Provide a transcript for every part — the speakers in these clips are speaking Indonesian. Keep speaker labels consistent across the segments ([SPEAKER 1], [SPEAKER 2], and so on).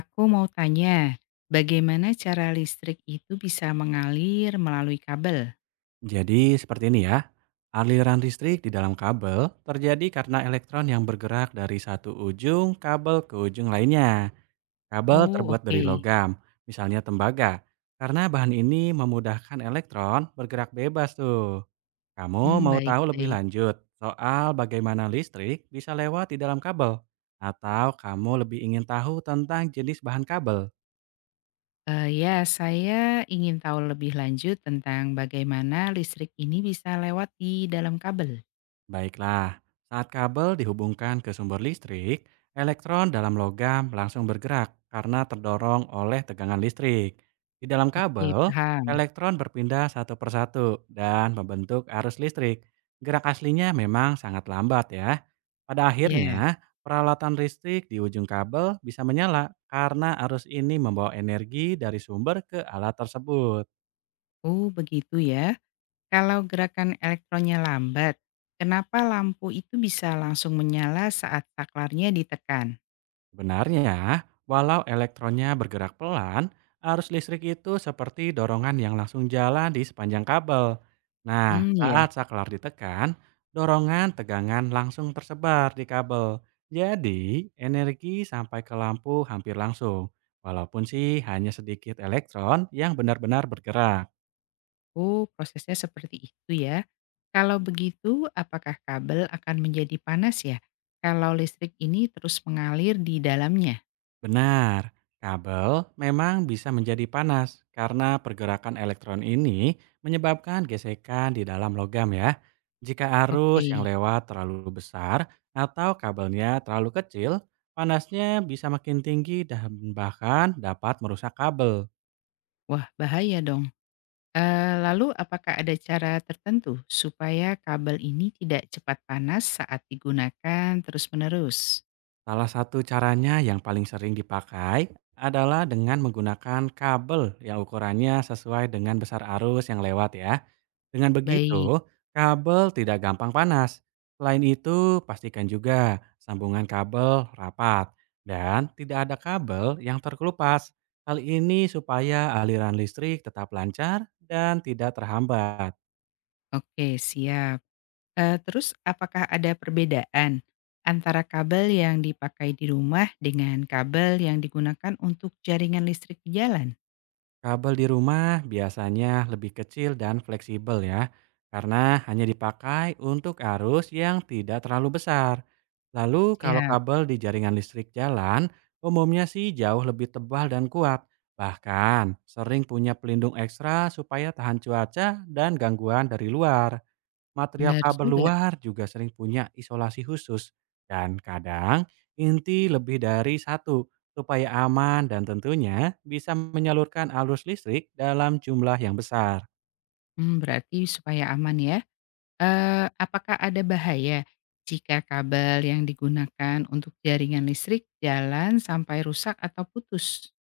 [SPEAKER 1] Aku mau tanya, bagaimana cara listrik itu bisa mengalir melalui kabel?
[SPEAKER 2] Jadi seperti ini ya, aliran listrik di dalam kabel terjadi karena elektron yang bergerak dari satu ujung kabel ke ujung lainnya. Kabel
[SPEAKER 1] Oh,
[SPEAKER 2] terbuat dari
[SPEAKER 1] oke.
[SPEAKER 2] logam, misalnya tembaga. Karena bahan ini memudahkan elektron bergerak bebas tuh. Kamu
[SPEAKER 1] Hmm,
[SPEAKER 2] mau
[SPEAKER 1] baik,
[SPEAKER 2] tahu lebih
[SPEAKER 1] baik.
[SPEAKER 2] lanjut soal bagaimana listrik bisa lewat di dalam kabel? Atau kamu lebih ingin tahu tentang jenis bahan kabel?
[SPEAKER 1] Ya, saya ingin tahu lebih lanjut tentang bagaimana listrik ini bisa lewat di dalam kabel.
[SPEAKER 2] Baiklah, saat kabel dihubungkan ke sumber listrik, elektron dalam logam langsung bergerak karena terdorong oleh tegangan listrik. Di dalam
[SPEAKER 1] Oke,
[SPEAKER 2] kabel,
[SPEAKER 1] paham.
[SPEAKER 2] elektron berpindah satu persatu dan membentuk arus listrik. Gerak aslinya memang sangat lambat ya. Pada
[SPEAKER 1] Ya.
[SPEAKER 2] akhirnya, peralatan listrik di ujung kabel bisa menyala karena arus ini membawa energi dari sumber ke alat tersebut.
[SPEAKER 1] Oh, begitu ya. Kalau gerakan elektronnya lambat, kenapa lampu itu bisa langsung menyala saat saklarnya ditekan?
[SPEAKER 2] Benarnya, walau elektronnya bergerak pelan, arus listrik itu seperti dorongan yang langsung jalan di sepanjang kabel. Nah,
[SPEAKER 1] Hmm, ya.
[SPEAKER 2] saat saklar ditekan, dorongan tegangan langsung tersebar di kabel. Jadi, energi sampai ke lampu hampir langsung. Walaupun sih hanya sedikit elektron yang benar-benar bergerak.
[SPEAKER 1] Oh, prosesnya seperti itu ya. Kalau begitu, apakah kabel akan menjadi panas ya? Kalau listrik ini terus mengalir di dalamnya?
[SPEAKER 2] Benar, kabel memang bisa menjadi panas karena pergerakan elektron ini menyebabkan gesekan di dalam logam ya. Jika
[SPEAKER 1] Oke,
[SPEAKER 2] arus yang lewat terlalu besar atau kabelnya terlalu kecil, panasnya bisa makin tinggi dan bahkan dapat merusak kabel.
[SPEAKER 1] wah bahaya dong. Lalu apakah ada cara tertentu supaya kabel ini tidak cepat panas saat digunakan terus-menerus?
[SPEAKER 2] Salah satu caranya yang paling sering dipakai adalah dengan menggunakan kabel yang ukurannya sesuai dengan besar arus yang lewat ya. Dengan
[SPEAKER 1] Baik,
[SPEAKER 2] begitu, kabel tidak gampang panas. Selain itu, pastikan juga sambungan kabel rapat dan tidak ada kabel yang terkelupas. Hal ini supaya aliran listrik tetap lancar dan tidak terhambat.
[SPEAKER 1] oke siap. Terus apakah ada perbedaan antara kabel yang dipakai di rumah dengan kabel yang digunakan untuk jaringan listrik di jalan?
[SPEAKER 2] Kabel di rumah biasanya lebih kecil dan fleksibel ya, karena hanya dipakai untuk arus yang tidak terlalu besar. Lalu kalau
[SPEAKER 1] Siap,
[SPEAKER 2] kabel di jaringan listrik jalan, umumnya sih jauh lebih tebal dan kuat. Bahkan sering punya pelindung ekstra supaya tahan cuaca dan gangguan dari luar. Material
[SPEAKER 1] benar
[SPEAKER 2] kabel
[SPEAKER 1] juga.
[SPEAKER 2] luar juga sering punya isolasi khusus dan kadang inti lebih dari satu supaya aman dan tentunya bisa menyalurkan arus listrik dalam jumlah yang besar.
[SPEAKER 1] Mmm, berarti supaya aman ya, apakah ada bahaya jika kabel yang digunakan untuk jaringan listrik jalan sampai rusak atau putus?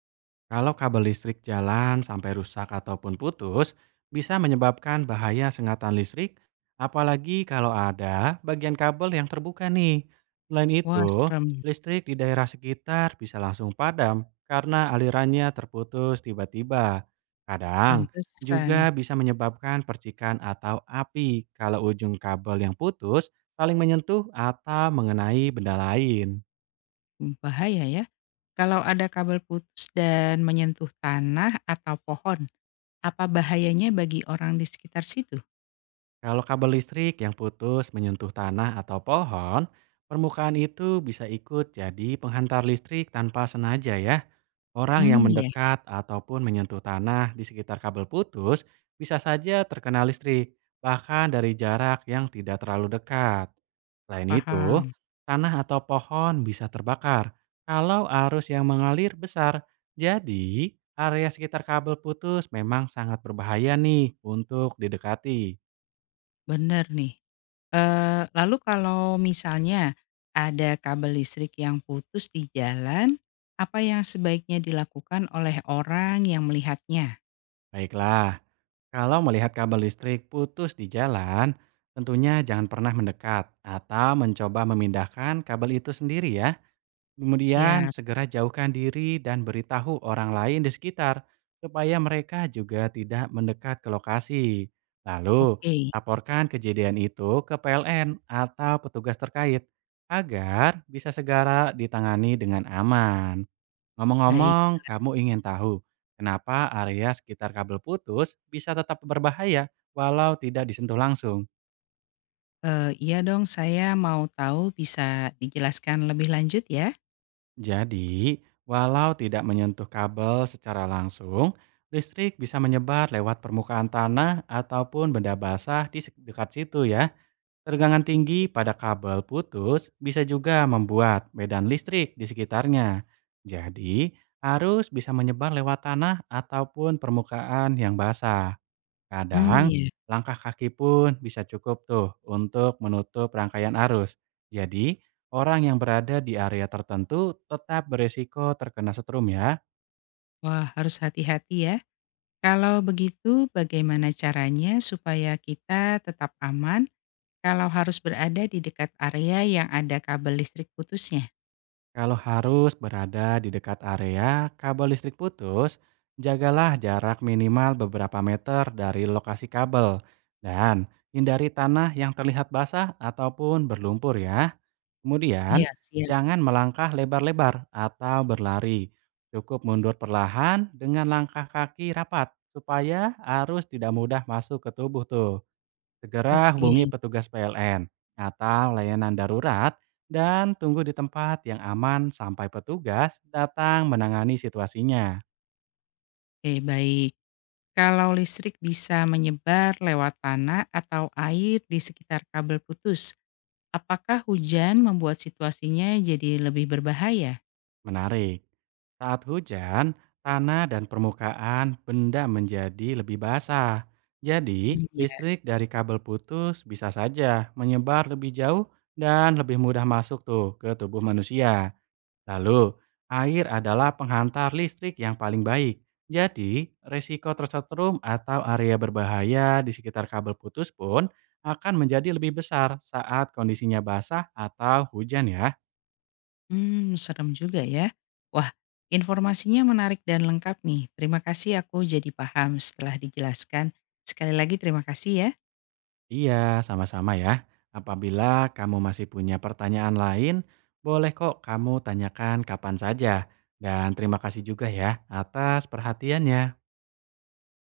[SPEAKER 2] Kalau kabel listrik jalan sampai rusak ataupun putus, bisa menyebabkan bahaya sengatan listrik, apalagi kalau ada bagian kabel yang terbuka nih. Selain
[SPEAKER 1] Wah,
[SPEAKER 2] itu,
[SPEAKER 1] serem,
[SPEAKER 2] listrik di daerah sekitar bisa langsung padam karena alirannya terputus tiba-tiba. Kadang
[SPEAKER 1] pantesan.
[SPEAKER 2] juga bisa menyebabkan percikan atau api kalau ujung kabel yang putus saling menyentuh atau mengenai benda lain.
[SPEAKER 1] Hmm, bahaya ya. Kalau ada kabel putus dan menyentuh tanah atau pohon, apa bahayanya bagi orang di sekitar situ?
[SPEAKER 2] Kalau kabel listrik yang putus menyentuh tanah atau pohon, permukaan itu bisa ikut jadi penghantar listrik tanpa sengaja ya. Orang yang
[SPEAKER 1] Hmm, ya,
[SPEAKER 2] mendekat ataupun menyentuh tanah di sekitar kabel putus bisa saja terkena listrik, bahkan dari jarak yang tidak terlalu dekat. Selain itu,
[SPEAKER 1] paham.
[SPEAKER 2] tanah atau pohon bisa terbakar kalau arus yang mengalir besar. Jadi, area sekitar kabel putus memang sangat berbahaya nih untuk didekati.
[SPEAKER 1] Benar nih. Lalu kalau misalnya ada kabel listrik yang putus di jalan, apa yang sebaiknya dilakukan oleh orang yang melihatnya?
[SPEAKER 2] Baiklah, kalau melihat kabel listrik putus di jalan, tentunya jangan pernah mendekat atau mencoba memindahkan kabel itu sendiri ya. Kemudian
[SPEAKER 1] Siap.
[SPEAKER 2] segera jauhkan diri dan beritahu orang lain di sekitar supaya mereka juga tidak mendekat ke lokasi. Lalu,
[SPEAKER 1] Oke,
[SPEAKER 2] laporkan kejadian itu ke PLN atau petugas terkait agar bisa segera ditangani dengan aman.
[SPEAKER 1] baik.
[SPEAKER 2] Ngomong-ngomong, kamu ingin tahu kenapa area sekitar kabel putus bisa tetap berbahaya walau tidak disentuh langsung.
[SPEAKER 1] Iya dong, saya mau tahu bisa dijelaskan lebih lanjut ya?
[SPEAKER 2] Jadi, walau tidak menyentuh kabel secara langsung, listrik bisa menyebar lewat permukaan tanah ataupun benda basah di dekat situ ya. Tegangan tinggi pada kabel putus bisa juga membuat medan listrik di sekitarnya. Jadi, arus bisa menyebar lewat tanah ataupun permukaan yang basah.
[SPEAKER 1] Mmm,
[SPEAKER 2] Kadang,
[SPEAKER 1] iya.
[SPEAKER 2] langkah kaki pun bisa cukup tuh untuk menutup rangkaian arus. Jadi, orang yang berada di area tertentu tetap beresiko terkena setrum ya.
[SPEAKER 1] Wah, harus hati-hati ya. Kalau begitu bagaimana caranya supaya kita tetap aman kalau harus berada di dekat area yang ada kabel listrik putusnya?
[SPEAKER 2] Kalau harus berada di dekat area kabel listrik putus, jagalah jarak minimal beberapa meter dari lokasi kabel. Dan hindari tanah yang terlihat basah ataupun berlumpur ya. Kemudian,
[SPEAKER 1] Iya, siap.
[SPEAKER 2] jangan melangkah lebar-lebar atau berlari. Cukup mundur perlahan dengan langkah kaki rapat supaya arus tidak mudah masuk ke tubuh tuh. Segera
[SPEAKER 1] Oke.
[SPEAKER 2] hubungi petugas PLN atau layanan darurat dan tunggu di tempat yang aman sampai petugas datang menangani situasinya.
[SPEAKER 1] Oke, baik. Kalau listrik bisa menyebar lewat tanah atau air di sekitar kabel putus, apakah hujan membuat situasinya jadi lebih berbahaya?
[SPEAKER 2] Menarik. Saat hujan, tanah dan permukaan benda menjadi lebih basah. Jadi,
[SPEAKER 1] Iya,
[SPEAKER 2] listrik dari kabel putus bisa saja menyebar lebih jauh dan lebih mudah masuk tuh ke tubuh manusia. Lalu, air adalah penghantar listrik yang paling baik. Jadi, resiko tersetrum atau area berbahaya di sekitar kabel putus pun akan menjadi lebih besar saat kondisinya basah atau hujan ya.
[SPEAKER 1] hmm, serem juga ya. Wah, informasinya menarik dan lengkap nih. Terima kasih, aku jadi paham setelah dijelaskan. Sekali lagi terima kasih ya.
[SPEAKER 2] Iya, sama-sama ya. Apabila kamu masih punya pertanyaan lain, boleh kok kamu tanyakan kapan saja. Dan terima kasih juga ya atas perhatiannya.